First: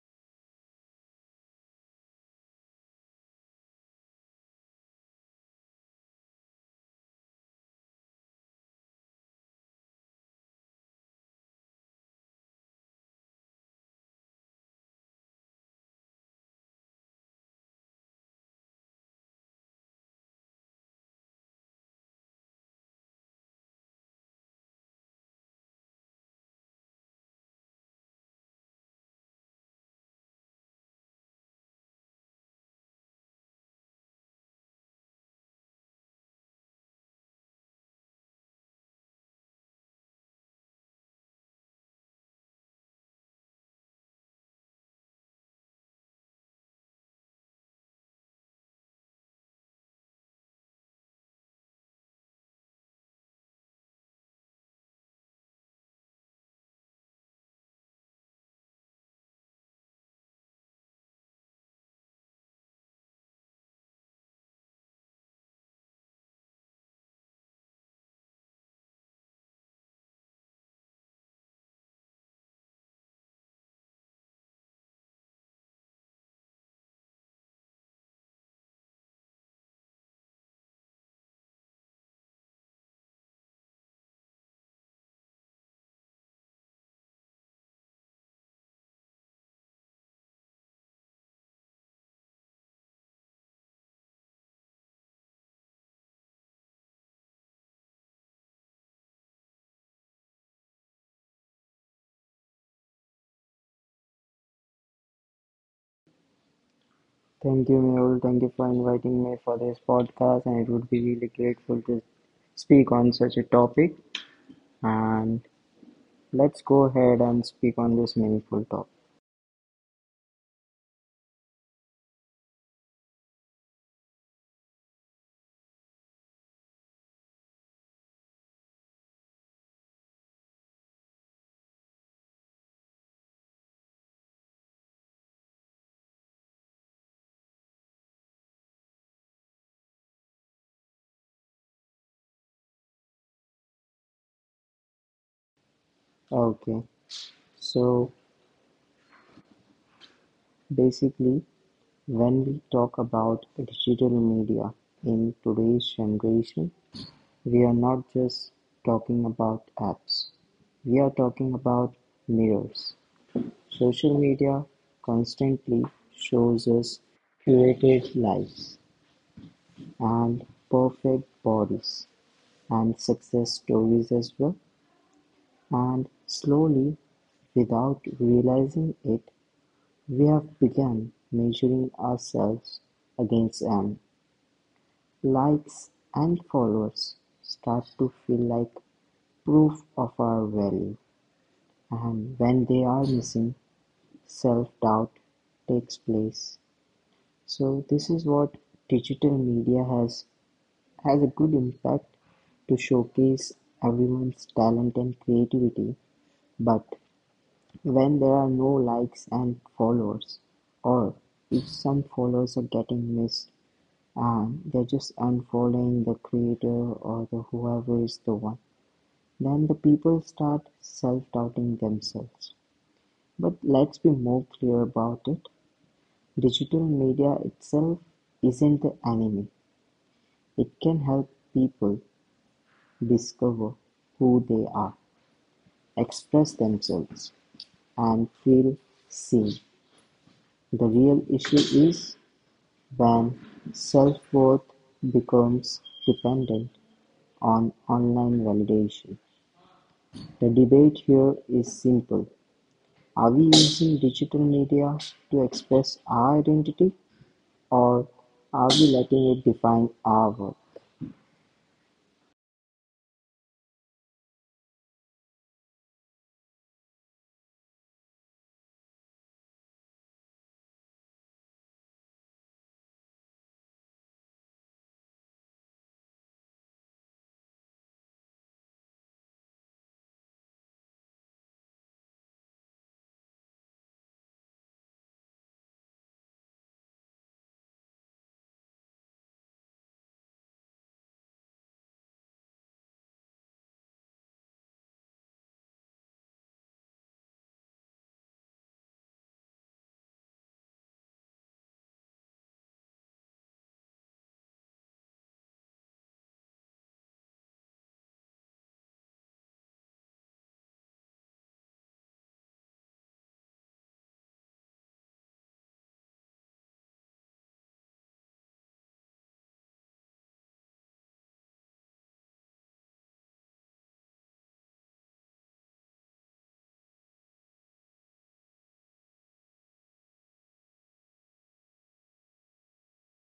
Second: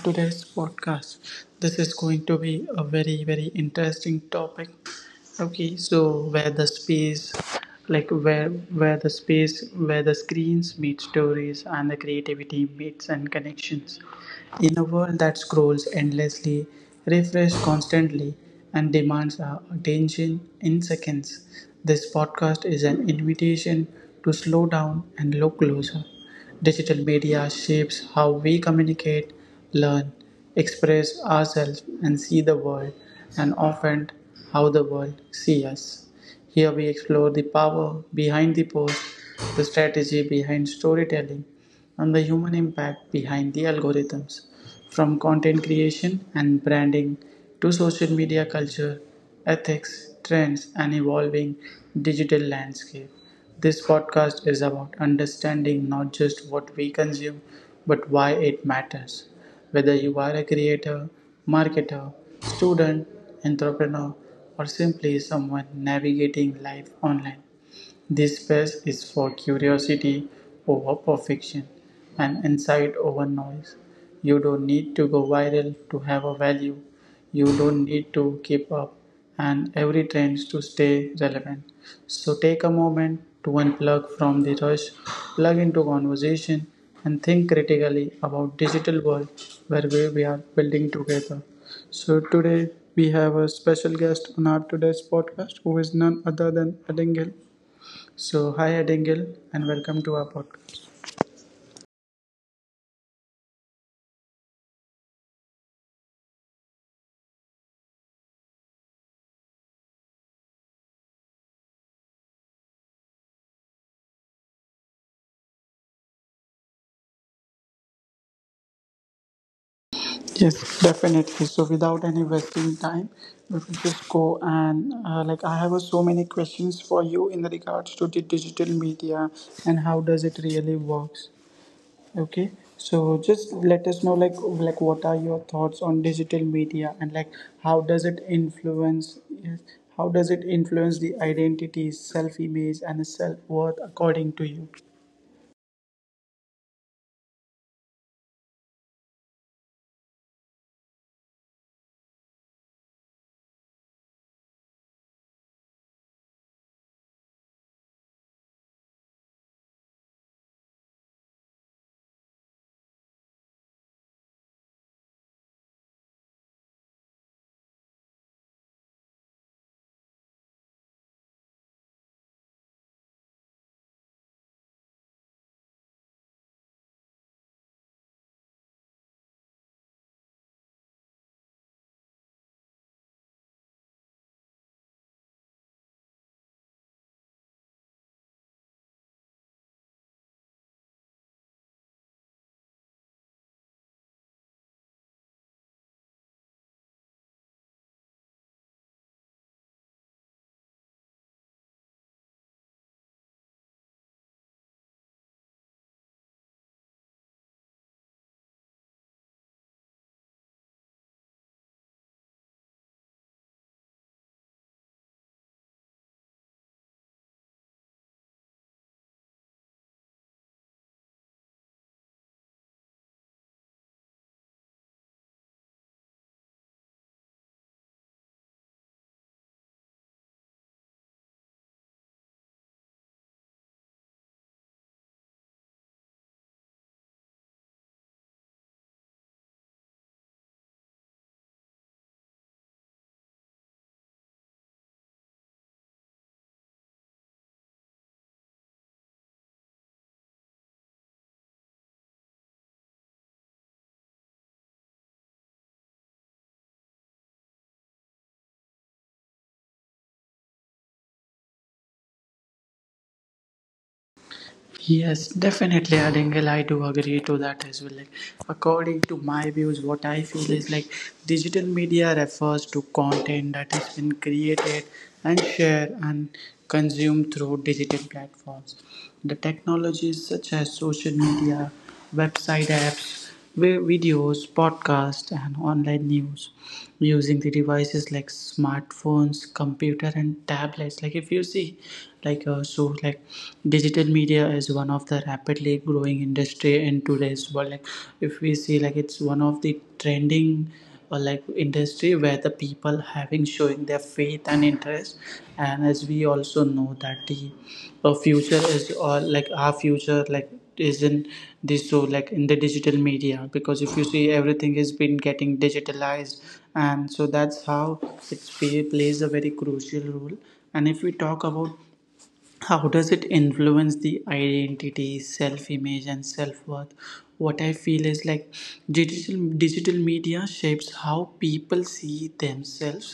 today's podcast. This is going to be a very very interesting topic. Okay, so where the space like where the space where the screens meet stories and the creativity meets and connections. In a world that scrolls endlessly, refreshes constantly, and demands our attention in seconds, this podcast is an invitation to slow down and look closer. Digital media shapes how we communicate, learn, express ourselves, and see the world, and often how the world sees us. Here we explore the power behind the post, the strategy behind storytelling, and the human impact behind the algorithms. From content creation and branding to social media culture, ethics, trends, and evolving digital landscape, this podcast is about understanding not just what we consume, but why it matters. Whether you are a creator, marketer, student, entrepreneur, or simply someone navigating life online, this space is for curiosity over perfection and insight over noise. You don't need to go viral to have a value. You don't need to keep up and every trend to stay relevant. So take a moment to unplug from the rush, plug into conversation, and think critically about digital world where we are building together. So today we have a special guest on our today's podcast who is none other than Ellen Gill. So, hi Edengil, and welcome to our podcast. Thank you, Mehul. Thank you for inviting me for this podcast, and it would be really grateful to speak on such a topic. And let's go ahead and speak on this meaningful topic. Yes, definitely. So, without any wasting time, we will just go and like I have so many questions for you in regards to the digital media and how does it really works. Okay, so just let us know like what are your thoughts on digital media and like how does it influence yes, how does it influence the identity, self image, and self worth according to you? Okay, so basically, when we talk about digital media in today's generation, we are not just talking about apps, we are talking about mirrors. Social media constantly shows us curated lives and perfect bodies, and success stories as well, and slowly, without realizing it, we have begun measuring ourselves against them. Likes and followers start to feel like proof of our value, and when they are missing, self doubt takes place. So, this is what digital media has a good impact to showcase everyone's talent and creativity, but when there are no likes and followers, or if some followers are getting missed and they're just unfollowing the creator or the whoever is the one, then the people start self-doubting themselves. But let's be more clear about it. Digital media itself isn't the enemy. It can help people discover who they are, express themselves, and feel seen. The real issue is when self-worth becomes dependent on online validation. The debate here is simple. Are we using digital media to express our identity, or are we letting it define our worth? Yes, definitely, Adingle. I do agree to that as well. Like, according to my views, what I feel is like digital media refers to content that has been created and shared and consumed through digital platforms. The technologies such as social media, website apps, videos, podcasts, and online news using the devices like smartphones, computer, and tablets. Like if you see, like like digital media is one of the rapidly growing industry in today's world. Like if we see, like it's one of the trending or like industry where the people having showing their faith and interest, and as we also know that the future is or like our future like is in this, so like in the digital media, because if you see everything has been getting digitalized, and so that's how it plays a very crucial role. And if we talk about how does it influence the identity self image and self worth, what I feel is like digital media shapes how people see themselves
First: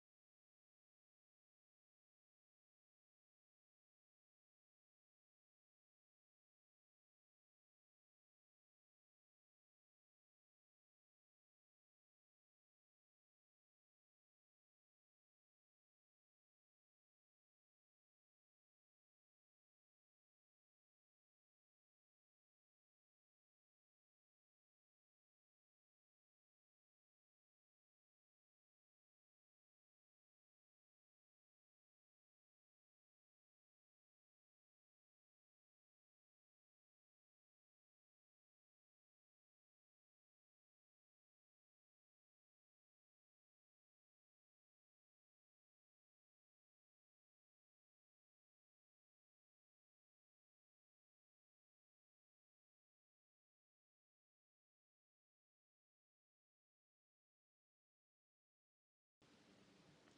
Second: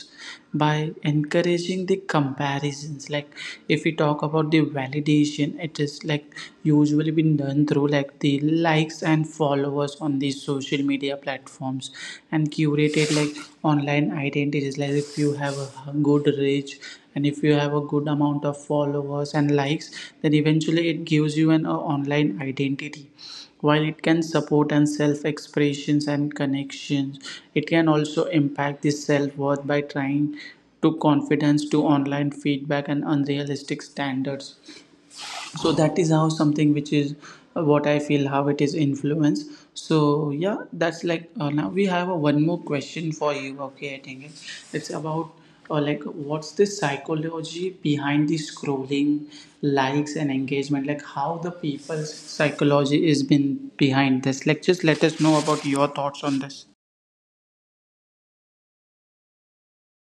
by encouraging the comparisons. Like if we talk about the validation, it is like usually been done through like the likes and followers on these social media platforms, and curated like online identities. Like if you have a good reach and if you have a good amount of followers and likes, then eventually it gives you an online identity. While it can support and self expressions and connections, it can also impact the self worth by trying to confidence to online feedback and unrealistic standards. So that is how something which is what I feel how it is influenced. So yeah, that's like now we have a one more question for you. Okay, I think it's about like what's the psychology behind the scrolling likes and engagement, like how the people's psychology is been behind this. Like just let us know about your thoughts on this.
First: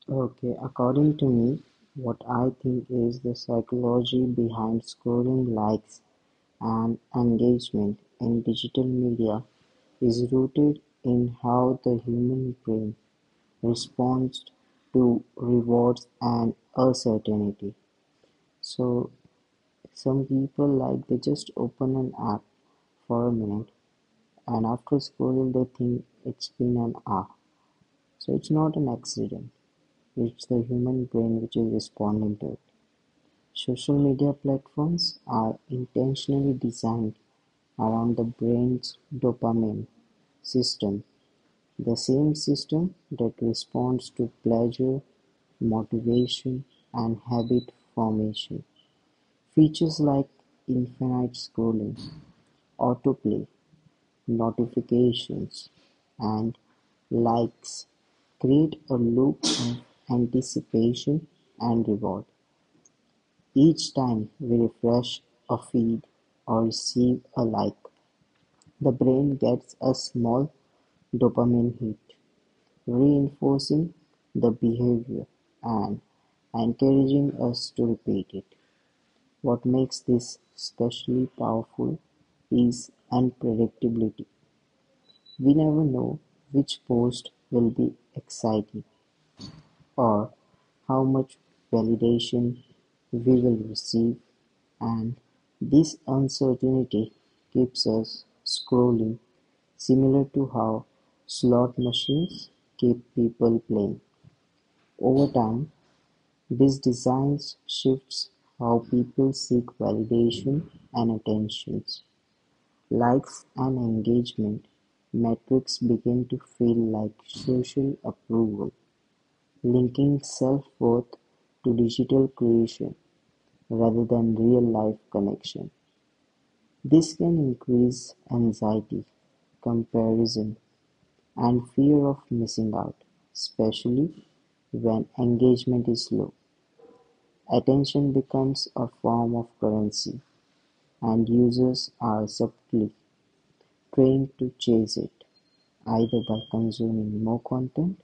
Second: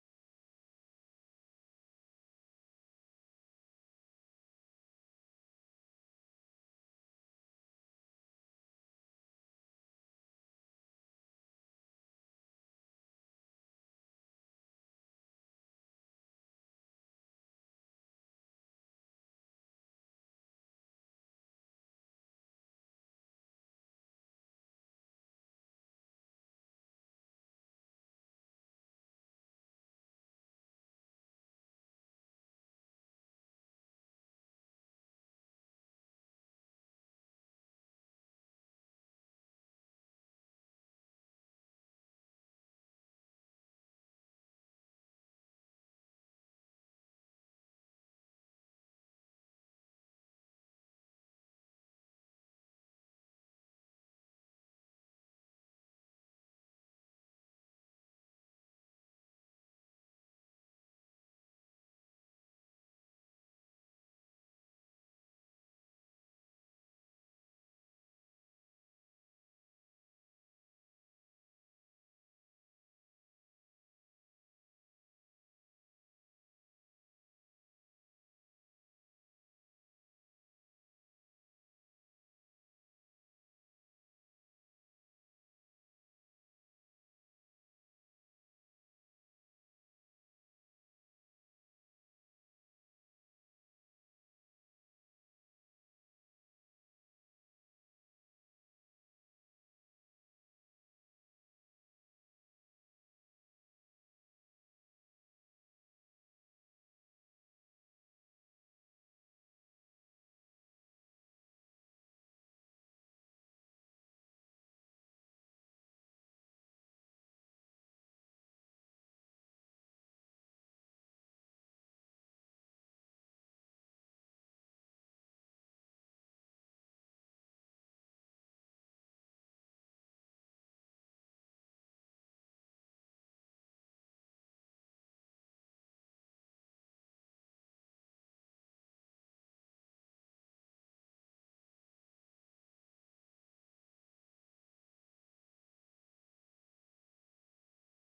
Okay, according to me, what I think is the psychology behind scoring likes and engagement in digital media is rooted in how the human brain responds to rewards and uncertainty. So, some people like they just open an app for a minute, and after scrolling they think it's been an hour. So, it's not an accident, it's the human brain which is responding to it. Social media platforms are intentionally designed around the brain's dopamine system, the same system that responds to pleasure, motivation, and habit formation. Features like infinite scrolling, autoplay, notifications, and likes create a loop of anticipation and reward. Each time we refresh a feed or receive a like, the brain gets a small dopamine hit, reinforcing the behavior and encouraging us to repeat it. What makes this especially powerful is unpredictability. We never know which post will be exciting or how much validation we will receive, and this uncertainty keeps us scrolling, similar to how slot machines keep people playing. Over time, this design shifts how people seek validation and attention. Likes and engagement metrics begin to feel like social approval, linking self-worth to digital creation rather than real-life connection. This can increase anxiety, comparison, and fear of missing out, especially when engagement is low. Attention becomes a form of currency, and users are subtly trained to chase it, either by consuming more content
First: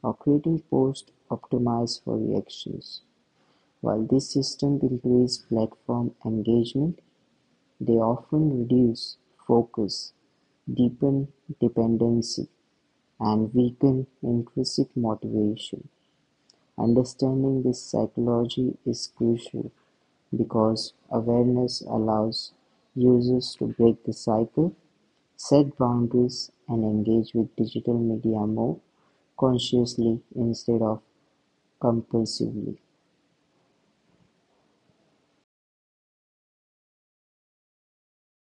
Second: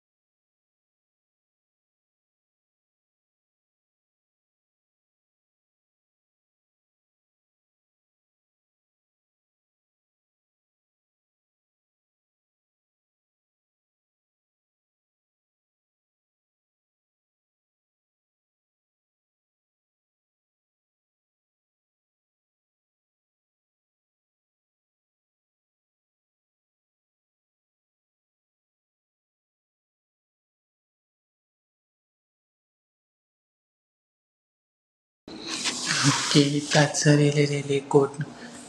or creating posts optimized for reactions. While this system increase platform engagement, they often reduce focus, deepen dependency, and weaken intrinsic motivation. Understanding this psychology is crucial because awareness allows users to break the cycle, set boundaries, and engage with digital media more consciously instead of compulsively. Okay, that's a really, really good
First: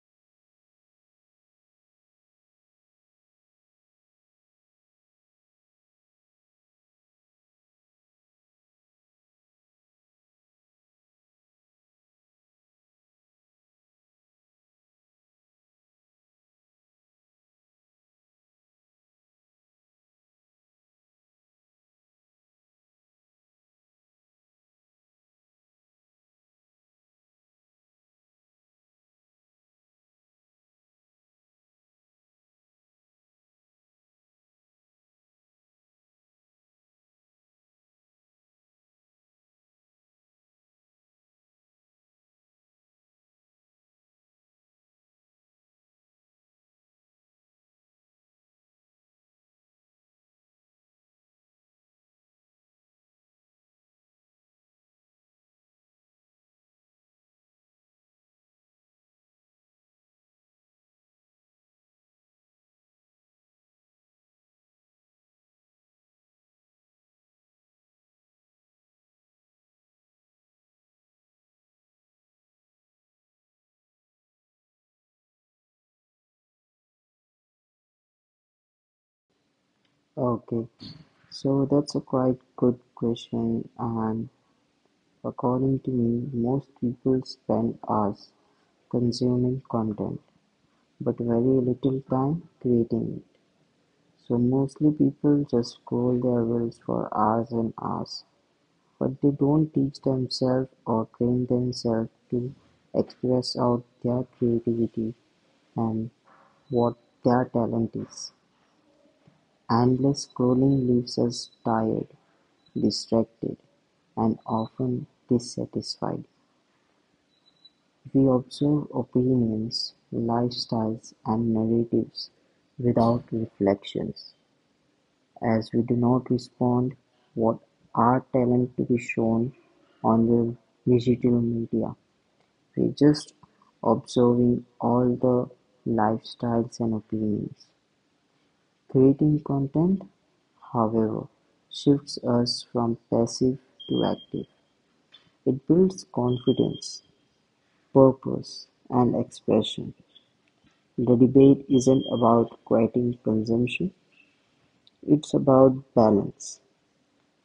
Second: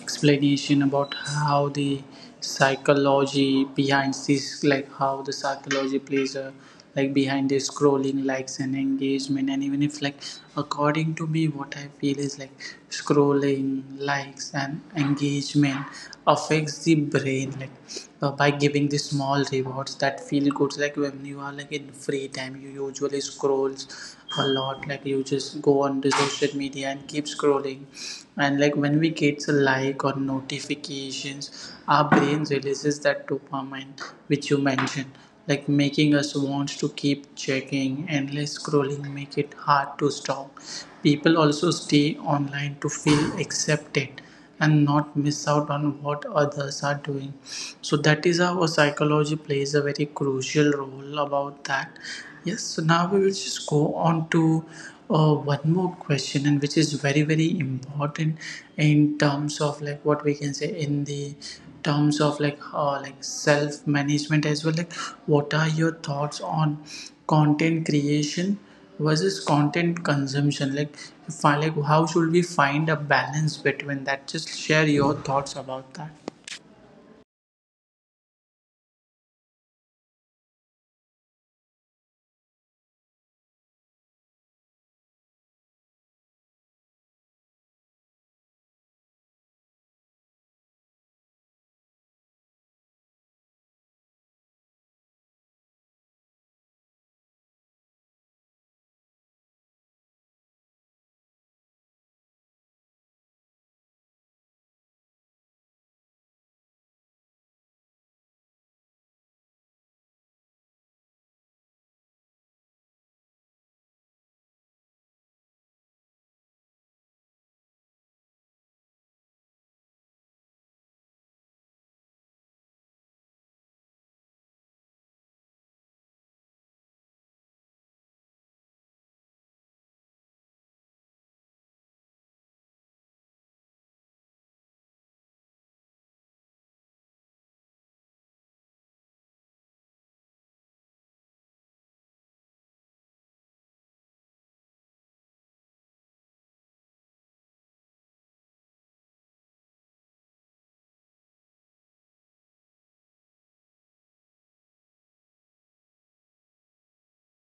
explanation about how the psychology behind this, like how the psychology plays a like behind the scrolling likes and engagement. And even if like according to me what I feel is like scrolling likes and engagement affects the brain like by giving the small rewards that feel good. Like when you are like in free time, you usually scrolls a lot. Like you just go on the social media and keep scrolling, and like when we get a like or notifications, our brain releases that dopamine, which you mentioned, like making us want to keep checking. Endless scrolling make it hard to stop. People also stay online to feel accepted and not miss out on what others are doing. So that is how psychology plays a very crucial role about that. Yes, so now we will just go on to one more question, and which is very very important in terms of like what we can say in the terms of like self management as well. Like what are your thoughts on content creation versus content consumption? Like if I, like how should we find a balance between that? Just share your thoughts about that. Okay, so that's a quite good question, and according to me, most people spend hours consuming content but very little time creating it. So mostly people just scroll their reels for hours and hours, but they don't teach themselves or train themselves to express out their creativity and what their talent is. Endless scrolling leaves us tired, distracted, and often dissatisfied. We observe opinions, lifestyles, and narratives without reflections, as we do not respond what are talent to be shown on the digital media. We just observing all the lifestyles and opinions. Creating content, however, shifts us from passive to active. It builds confidence, purpose, and expression. The debate isn't about quieting consumption, it's about balance.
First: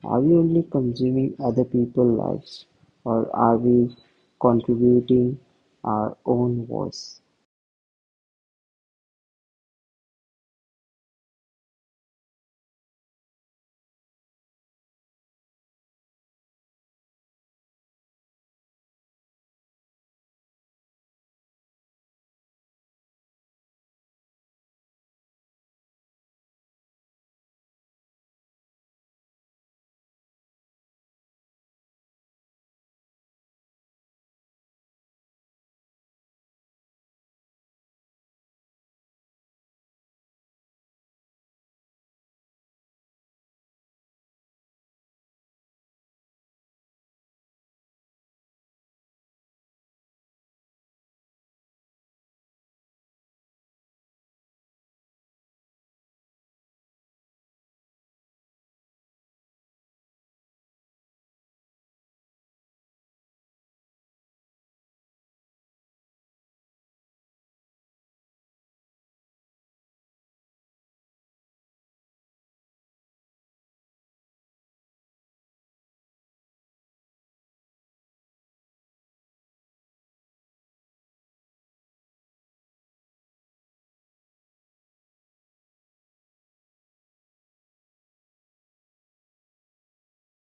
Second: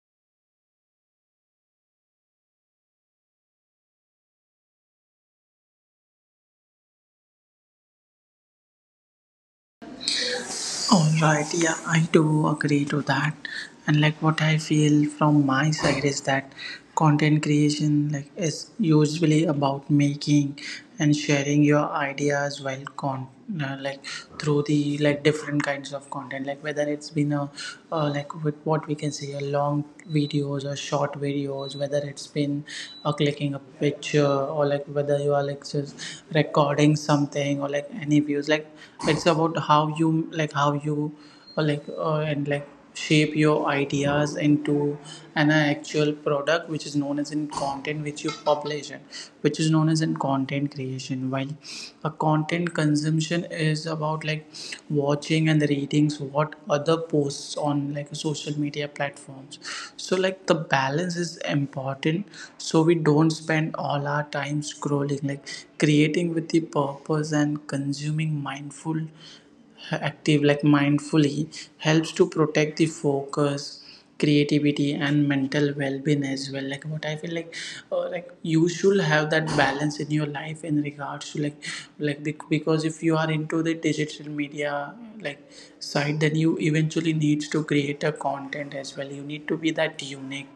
Are we only consuming other people's lives, or are we contributing our own voice? All right, yeah, I do agree to that. And like what I feel from my side is that content creation like is usually about making and sharing your ideas, while con like through the like different kinds of content, like whether it's been a like with what we can say a long videos or short videos, whether it's been clicking a picture, or like whether you are like just recording something or like any views. Like it's about how you like how you like shape your ideas into an actual product, which is known as in content which you publish, and which is known as in content creation. While a content consumption is about like watching and reading what other posts on like social media platforms. So like the balance is important, so we don't spend all our time scrolling. Like creating with the purpose and consuming mindful active like mindfully helps to protect the focus, creativity, and mental well-being as well. Like what I feel like you should have that balance in your life in regards to like because if you are into the digital media like side, then you eventually needs to create a content as well. You need to be that unique.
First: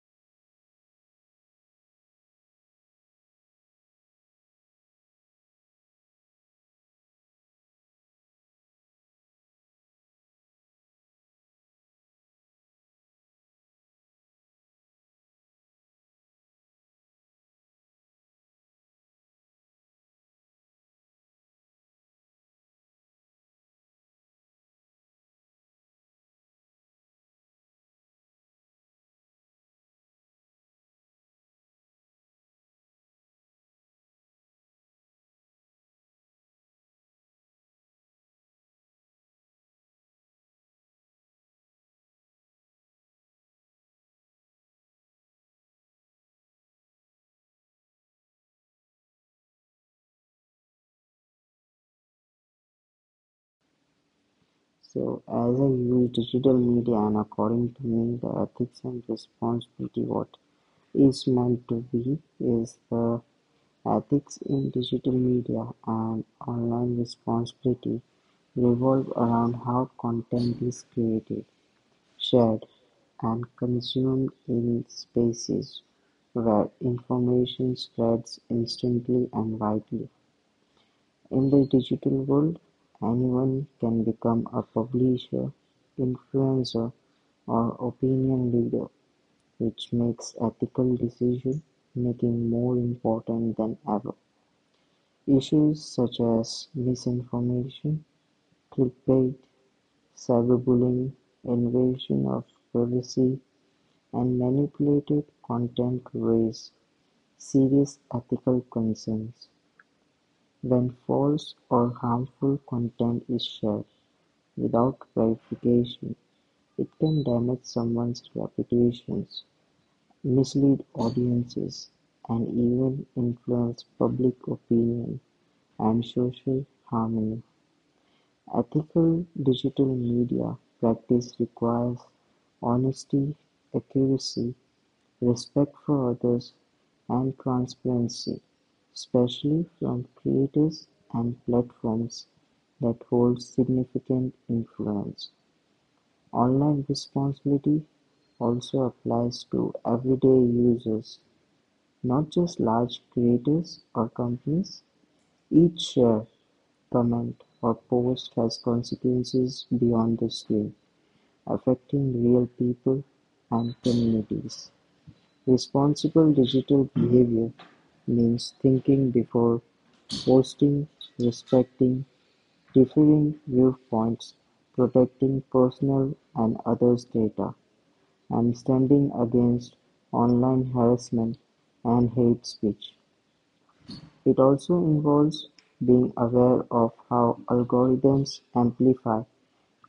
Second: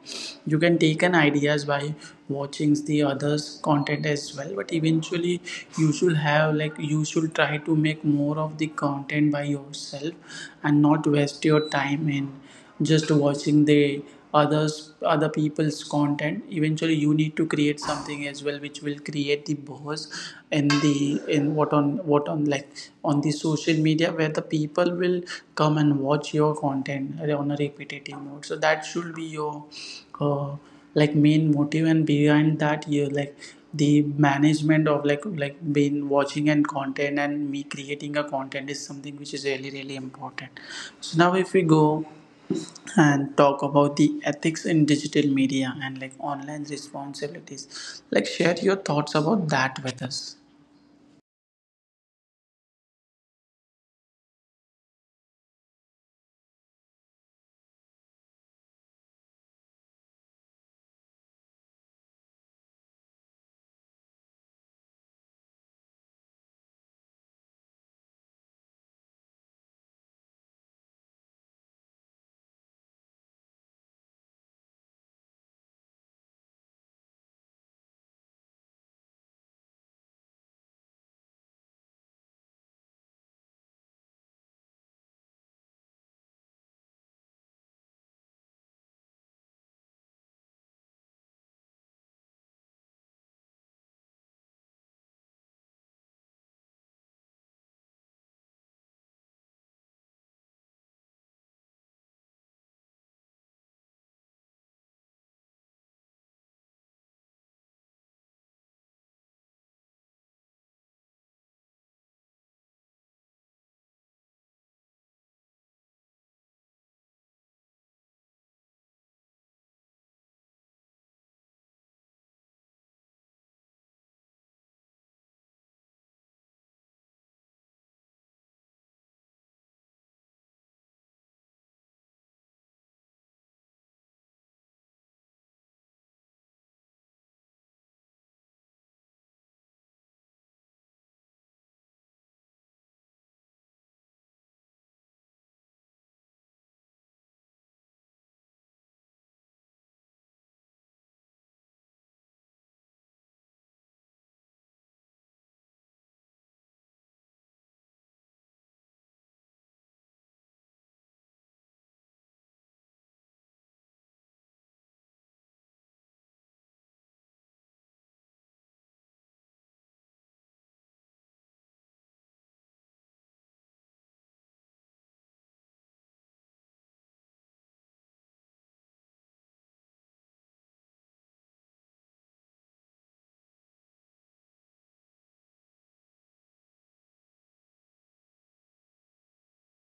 You can take an ideas by watching the others content as well, but eventually you should have like you should try to make more of the content by yourself, and not waste your time in just watching the others other people's content. Eventually you need to create something as well which will create the buzz and the in what on like on the social media where the people will come and watch your content on a repetitive mode. So that should be your uh, like main motive, and behind that you like the management of like being watching and content and me creating a content is something which is really really important. So now if we go and talk about the ethics in digital media and like online responsibilities, like share your thoughts about that with us. So, as I use digital media, and according to me, the ethics and responsibility what is meant to be is the ethics in digital media and online responsibility revolve around how content is created, shared, and consumed in spaces where information spreads instantly and widely. In the digital world, anyone can become a publisher, influencer, or opinion leader, which makes ethical decision making more important than ever. Issues such as misinformation, clickbait, cyberbullying, invasion of privacy, and manipulated content raise serious ethical concerns. When false or harmful content is shared without verification, it can damage someone's reputations, mislead audiences, and even influence public opinion and social harmony. Ethical digital media practice requires honesty, accuracy, respect for others, and transparency, especially from creators and platforms that hold significant influence. Online responsibility also applies to everyday users, not just large creators or companies. Each share, comment or post has consequences beyond the screen, affecting real people and communities. Responsible digital behavior means thinking before posting, respecting differing viewpoints, protecting personal and others' data, and standing against online harassment and hate speech. It also involves being aware of how algorithms amplify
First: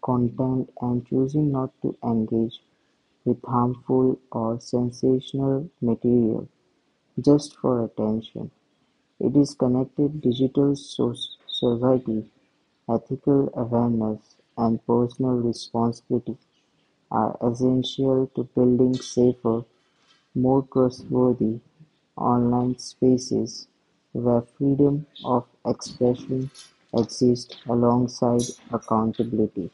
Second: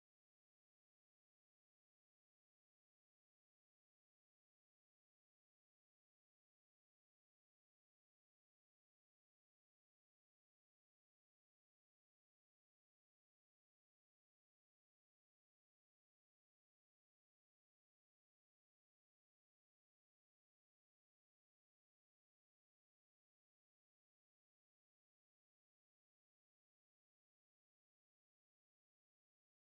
content and choosing not to engage with harmful or sensational material just for attention. It is connected digital society, ethical awareness, and personal responsibility are essential to building safer, more trustworthy online spaces where freedom of expression exists alongside accountability.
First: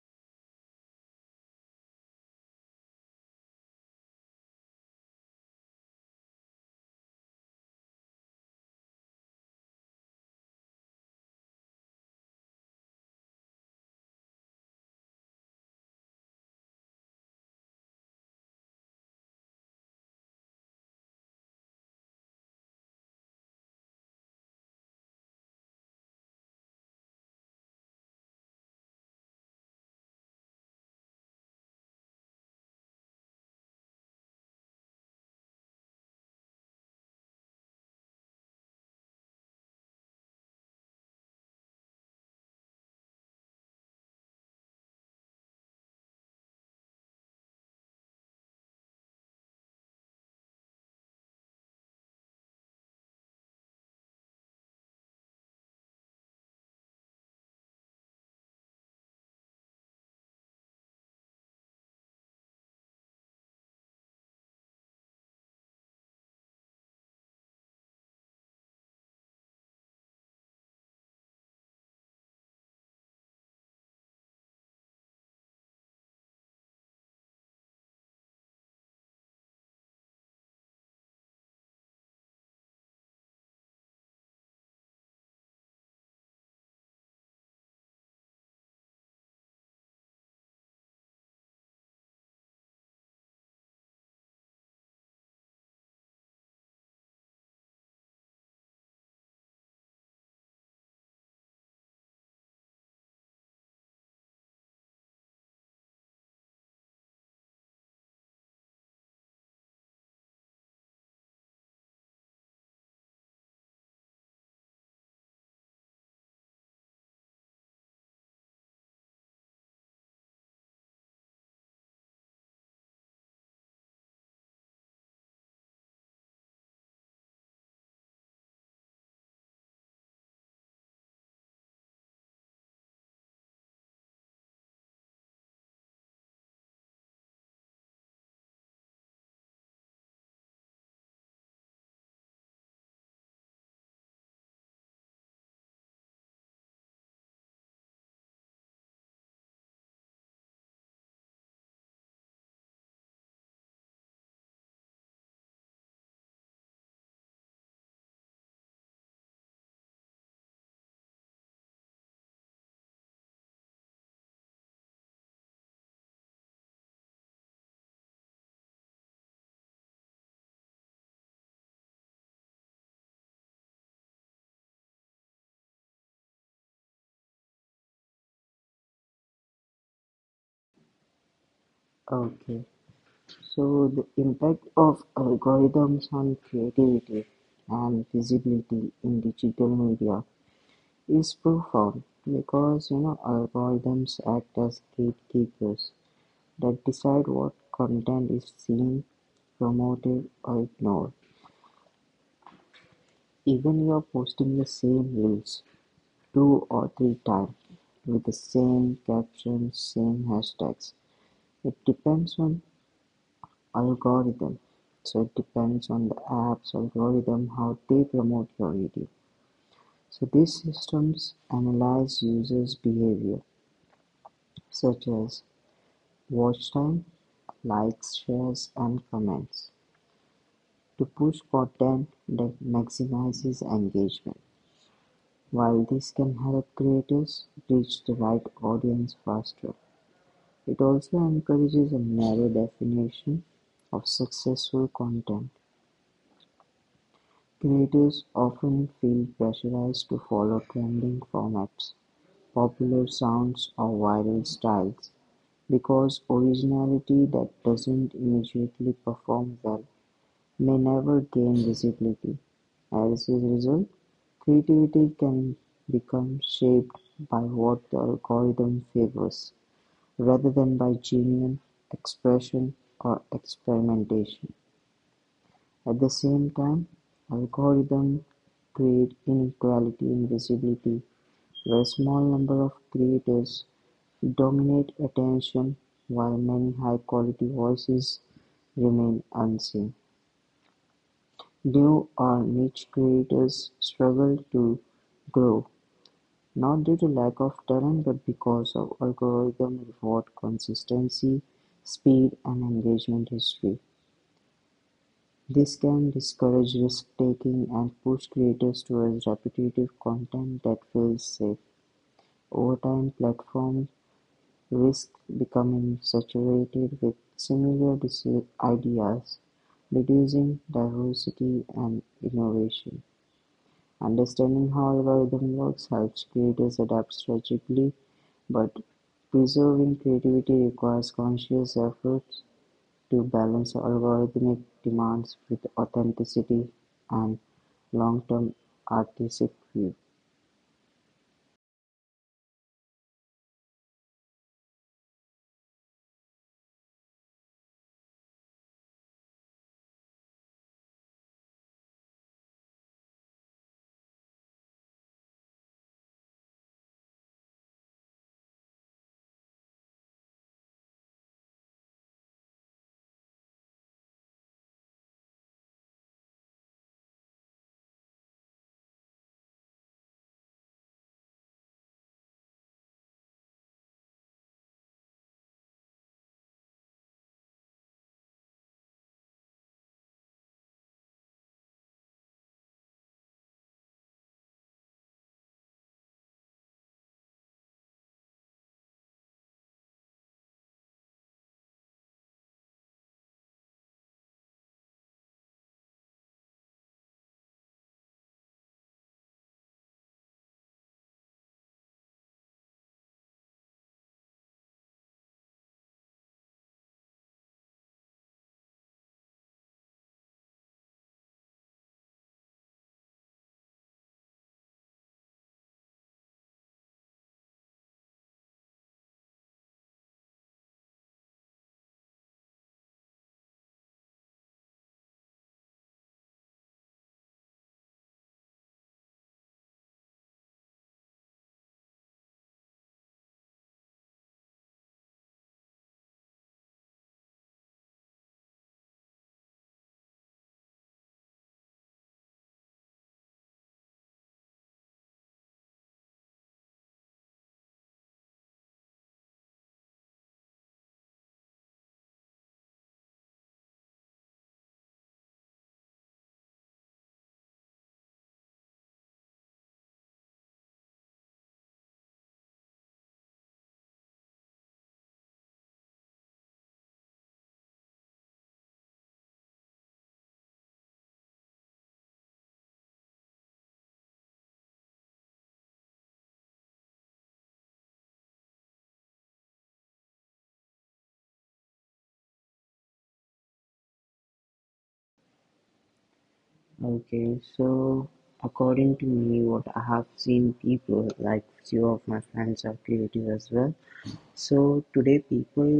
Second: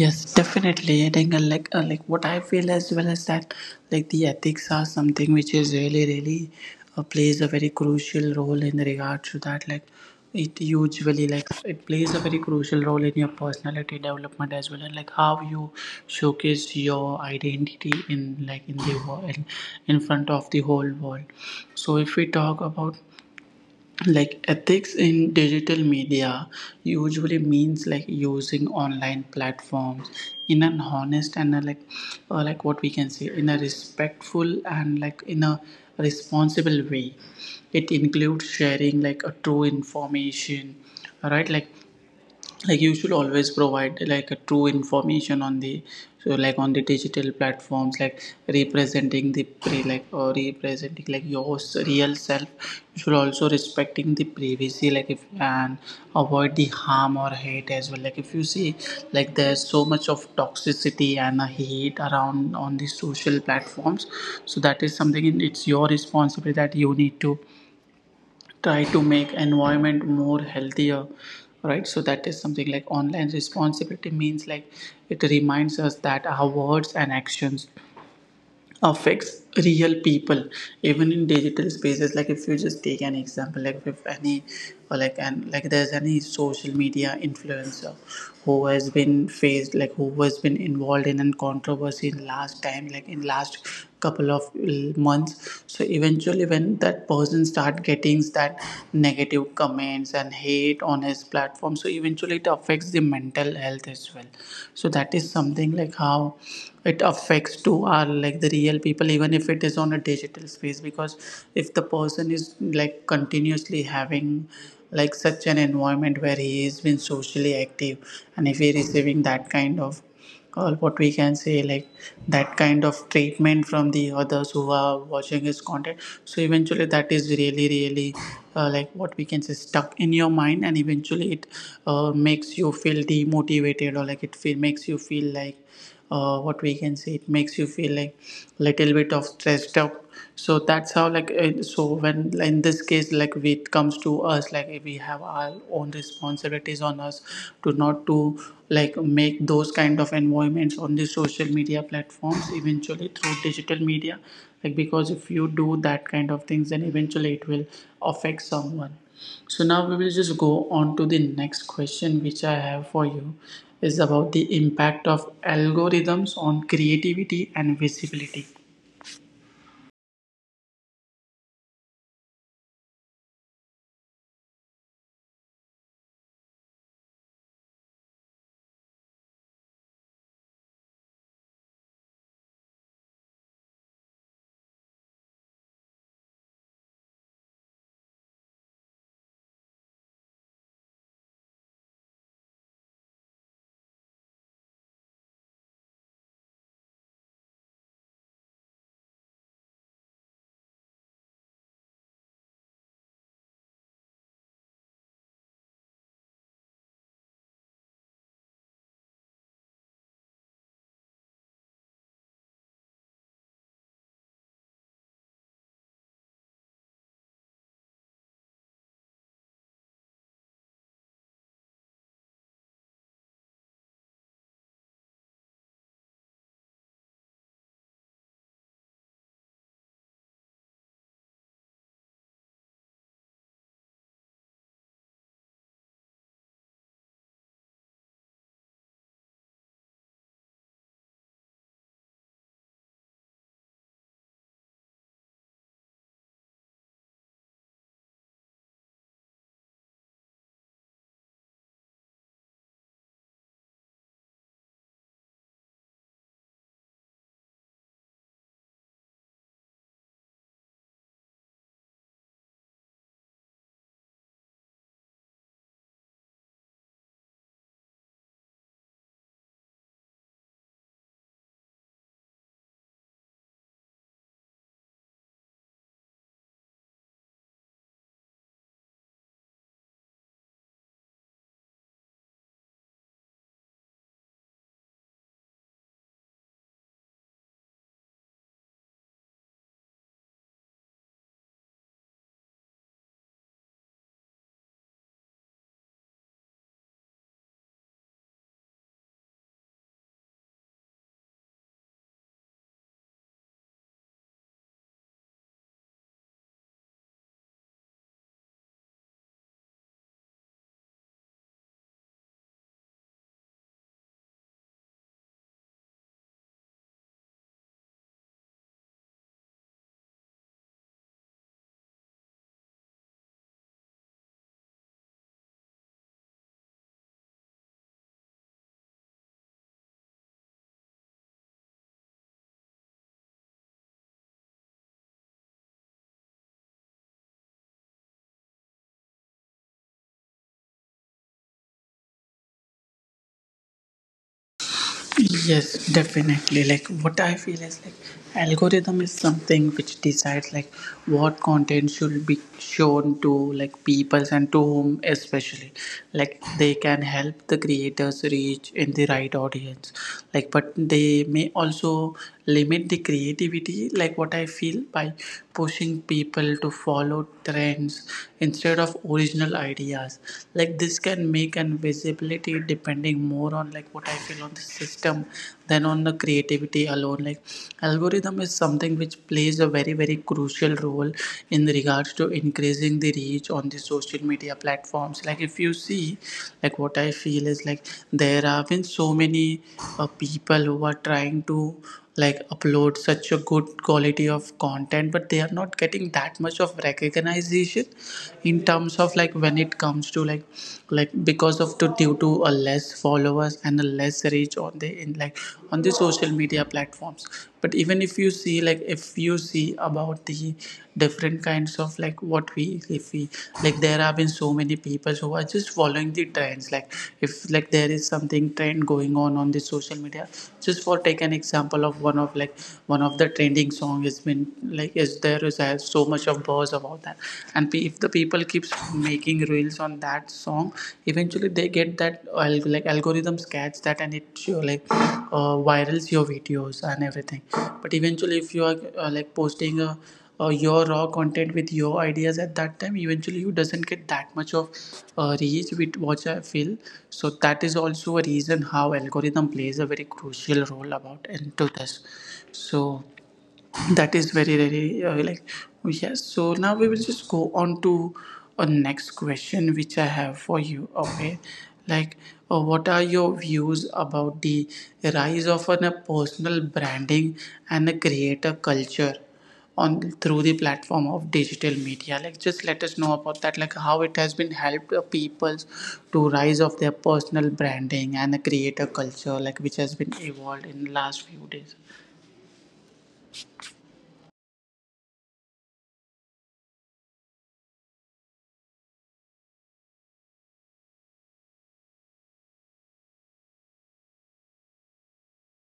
Yes, definitely. I think like what I feel as well as that like the ethics are something which is really really plays a very crucial role in regard to that. Like it usually like it plays a very crucial role in your personality development as well, and like how you showcase your identity in like in the world, in front of the whole world. So if we talk about like ethics in digital media, usually means like using online platforms in an honest and like what we can say in a respectful and like in a responsible way. It includes sharing like a true information, right? Like you should always provide like a true information on the, so like on the digital platforms, like representing the pre like or representing like your real self, you should also respecting the privacy like if, and avoid the harm or hate as well. Like if you see, like there's so much of toxicity and a hate around on the social platforms, so that is something it's your responsibility that you need to try to make environment more healthier, right? So that is something like online responsibility means like it reminds us that our words and actions affects real people, even in digital spaces. Like if you just take an example, like if any, or like, and like there's any social media influencer who has been faced, like who has been involved in a controversy in last time, like in last couple of months, so eventually when that person start getting that negative comments and hate on his platform, so eventually it affects the mental health as well. So that is something like how it affects to our like the real real people, even if it is on a digital space, because if the person is like continuously having like such an environment where he has been socially active, and if he receiving that kind of, or what we can say, like that kind of treatment from the others who are watching his content, so eventually that is really really like what we can say stuck in your mind, and eventually it makes you feel demotivated, or like it feel, makes you feel like what we can say it makes you feel like little bit of stressed up. So that's how, like so when in this case, like when it comes to us, like we have our own responsibilities on us to not to like make those kind of environments on the social media platforms, eventually through digital media, like because if you do that kind of things, then eventually it will affect someone. So now we will just go on to the next question which I have for you, is about the impact of algorithms on creativity and visibility. Okay. So the impact of algorithms on creativity and visibility in digital media is profound, because you know algorithms act as gatekeepers that decide what content is seen, promoted or ignored. Even you are posting the same reels two or three times with the same captions, same hashtags, it depends on algorithm. So it depends on the app's algorithm how they promote your video. So these systems analyze users' behavior such as watch time, likes, shares, and comments to push content that maximizes engagement. While this can help creators reach the right audience faster, it also encourages a narrow definition of successful content. Creators often feel pressurized to follow trending formats, popular sounds or viral styles, because originality that doesn't immediately perform well may never gain visibility. As a result, creativity can become shaped by what the algorithm favors, rather than by genuine expression or experimentation. At the same time, algorithms create inequality in visibility, where a small number of creators dominate attention while many high-quality voices remain unseen. New or niche creators struggle to grow, not due to lack of talent but because of algorithm reward consistency, speed, and engagement history. This can discourage risk-taking and push creators towards repetitive content that feels safe. Over time, platforms risk becoming saturated with similar ideas, reducing diversity and innovation. Understanding how algorithm works helps creators adapt strategically, but preserving creativity requires conscious effort to balance algorithmic demands with authenticity and long-term artistic view. Yes, definitely. Like what I feel is like algorithm is something which decides like what content should be shown to like people, and to whom especially. Like they can help the creators reach in the right audience. Like but they may also limit the creativity, like what I feel, by pushing people to follow trends instead of original ideas. Like this can make and visibility depending more on, like what I feel, on the system than on the creativity alone. Like algorithm is something which plays a very very crucial role in regards to increasing the reach on the social media platforms. Like if you see, like what I feel is like there have been so many people who are trying to like upload such a good quality of content, but they are not getting that much of recognition in terms of like when it comes to like because of to due to a less followers and a less reach on the in like on the social media platforms. But even if you see, like if you see about the different kinds of like what we, if we, like there have been so many people who are just following the trends. Like if like there is something trend going on the social media, just for take an example of one of the trending song has been like, is there there is so much of buzz about that, and if the people keeps making reels on that song, eventually they get that like algorithms catch that and it show, like virals your videos and everything. But eventually if you are like posting a your raw content with your ideas, at that time eventually you doesn't get that much of reach with what I feel. So that is also a reason how algorithm plays a very crucial role about into this. So that is very very yes, so now we will just go on to a next question which I have for you, okay, like what are your views about the rise of a personal branding and a creator culture on through the platform of digital media? Like just let us know about that, like how it has been helped people to rise of their personal branding and a creator culture like which has been evolved in last few days. Okay, so according to me, what I have seen people, like few of my friends are creative as well. So today people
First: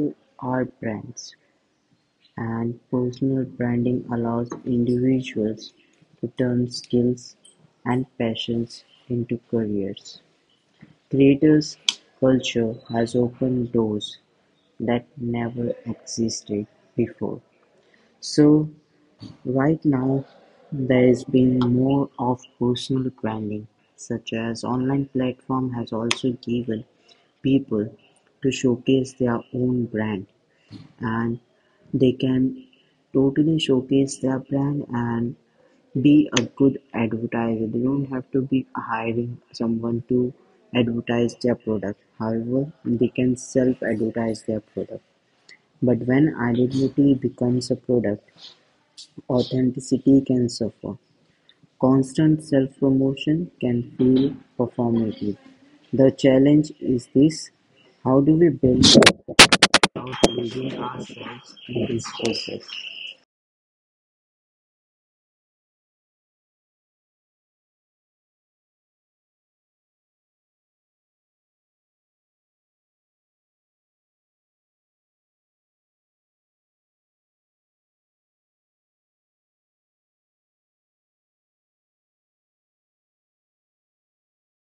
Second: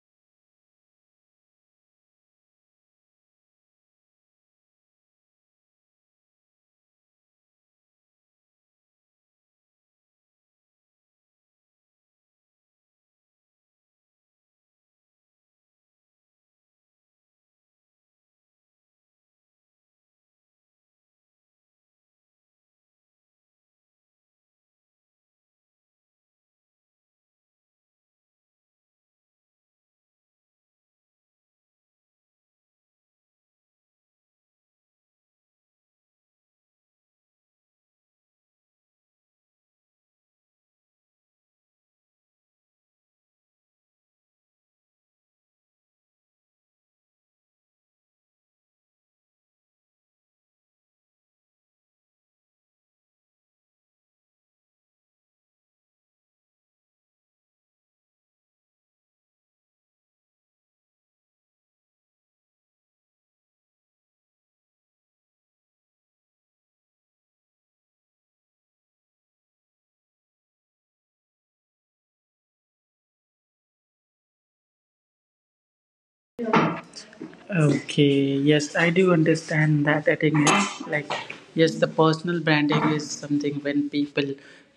are brands, and personal branding allows individuals to turn skills and passions into careers. Creators culture has opened doors that never existed before, so right now there's been more of personal branding, such as online platform has also given people to showcase their own brand, and they can totally showcase their brand and be a good advertiser. They don't have to be hiring someone to advertise their product, however they can self advertise their product. But when identity becomes a product, authenticity can suffer; constant self-promotion can feel performative. The challenge is this: how do we build without losing ourselves in this process? Okay, yes, I do understand that, I, like, yes, the personal branding is something when people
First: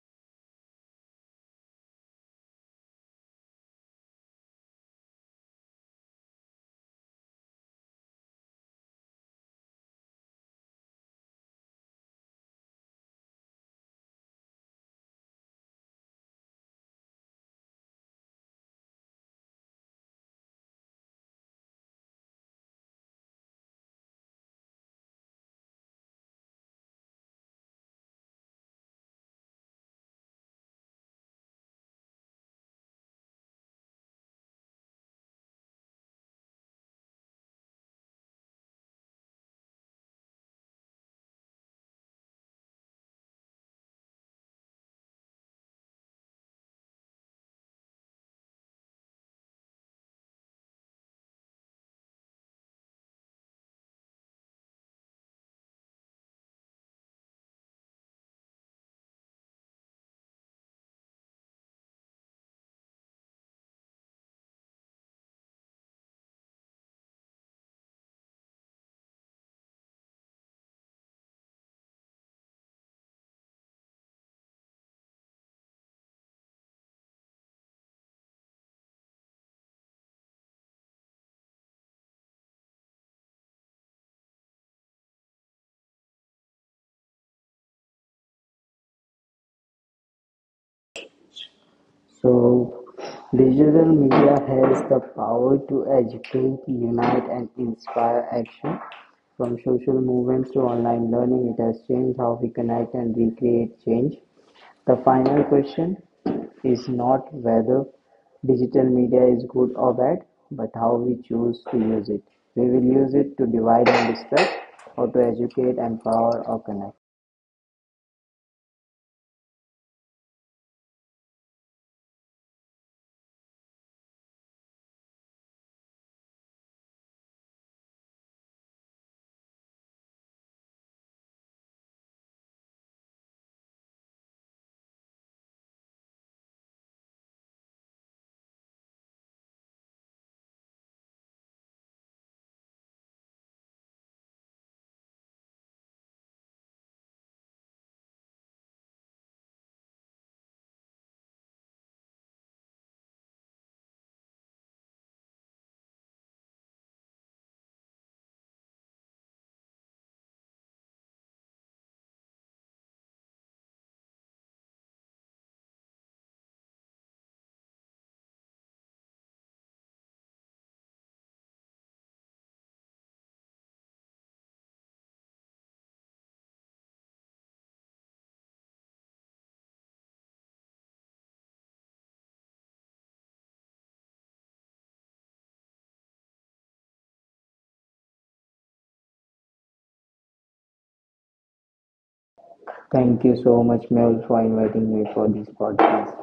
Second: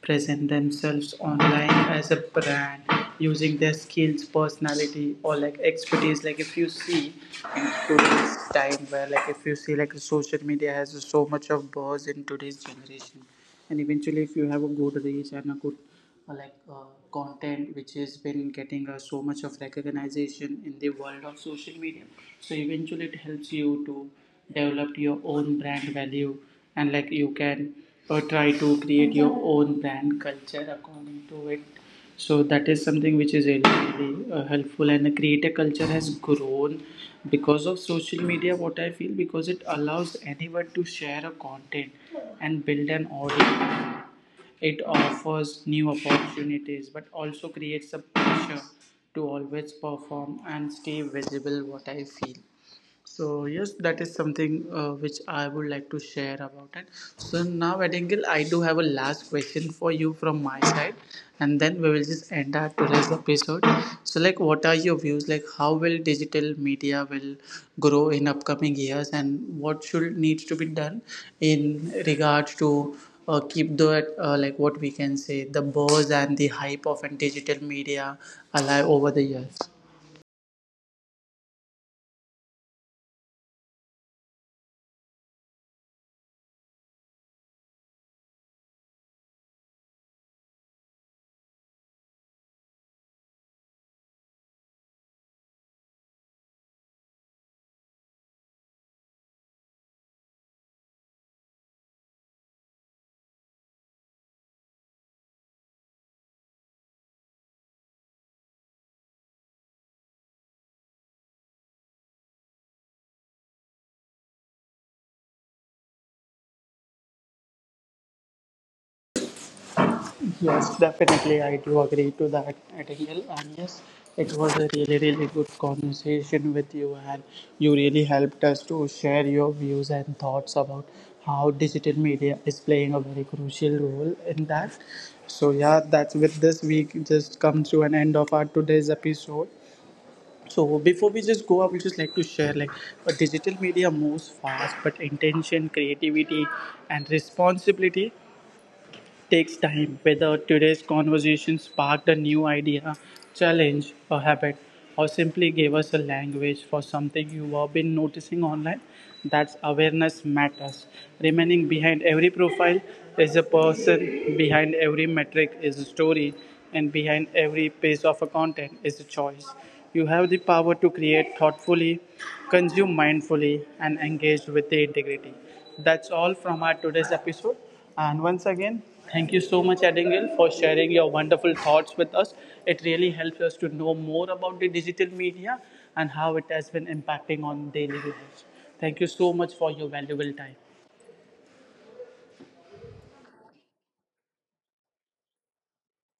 present themselves online as a brand, using their skills, personality, or like expertise. Like, if you see in today's time, where like if you see like social media has so much of buzz in today's generation, and eventually, if you have a good reach and a good uh, like uh, content which has been getting so much of recognition in the world of social media, so eventually it helps you to develop your own brand value, and like you can try to create your own brand culture according to it. So that is something which is really, really helpful, and the creator culture has grown because of social media, what I feel, because it allows anyone to share a content and build an audience. It offers new opportunities but also creates a pressure to always perform and stay visible, what I feel. So yes, that is something which I would like to share about it. So now, Adingil, I do have a last question for you from my side, and then we will just end our today's episode. So like, what are your views? Like, how will digital media will grow in upcoming years, and what should needs to be done in regards to keep the like what we can say the buzz and the hype of an digital media alive over the years? So, digital media has the power to educate, unite, and inspire action. From social movements to online learning, it has changed how we connect and recreate change. The final question is not whether digital media is good or bad, but how we choose to use it. We will use it to divide and distract, or to educate, empower, or connect. Yes, definitely. I do agree to that, Abigail. And yes, it was a really, really good conversation with you, and you really helped us to share your views and thoughts about how digital media is playing a very crucial role in that. So, yeah, that's with this week just come to an end of our today's episode. So before we just go, I would just like to share like a digital media moves fast, but intention, creativity, and responsibility takes time. Whether today's conversation sparked a new idea, challenge, or habit, or simply gave us a language for something you have been noticing online, that's awareness matters. Remaining behind every profile is a person, behind every metric is a story, and behind every piece of a content is a choice. You have the power to create thoughtfully, consume mindfully, and engage with the integrity. That's all from our today's episode. And once again, thank you so much, Edingil, for sharing your wonderful thoughts with us. It really helps us to know more about the digital media and how it has been impacting on daily lives. Thank you so much for your valuable time. Thank you so much, Mel, for inviting me for this podcast.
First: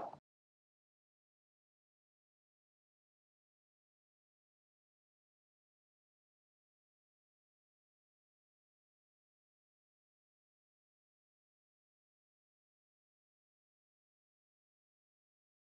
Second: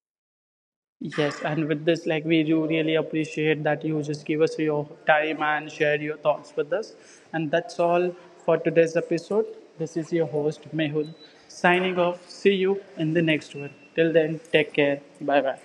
Yes, and with this, like we do really appreciate that you just give us your time and share your thoughts with us. And that's all for today's episode. This is your host Mehul signing off. See you in the next one. Till then, take care. Bye bye.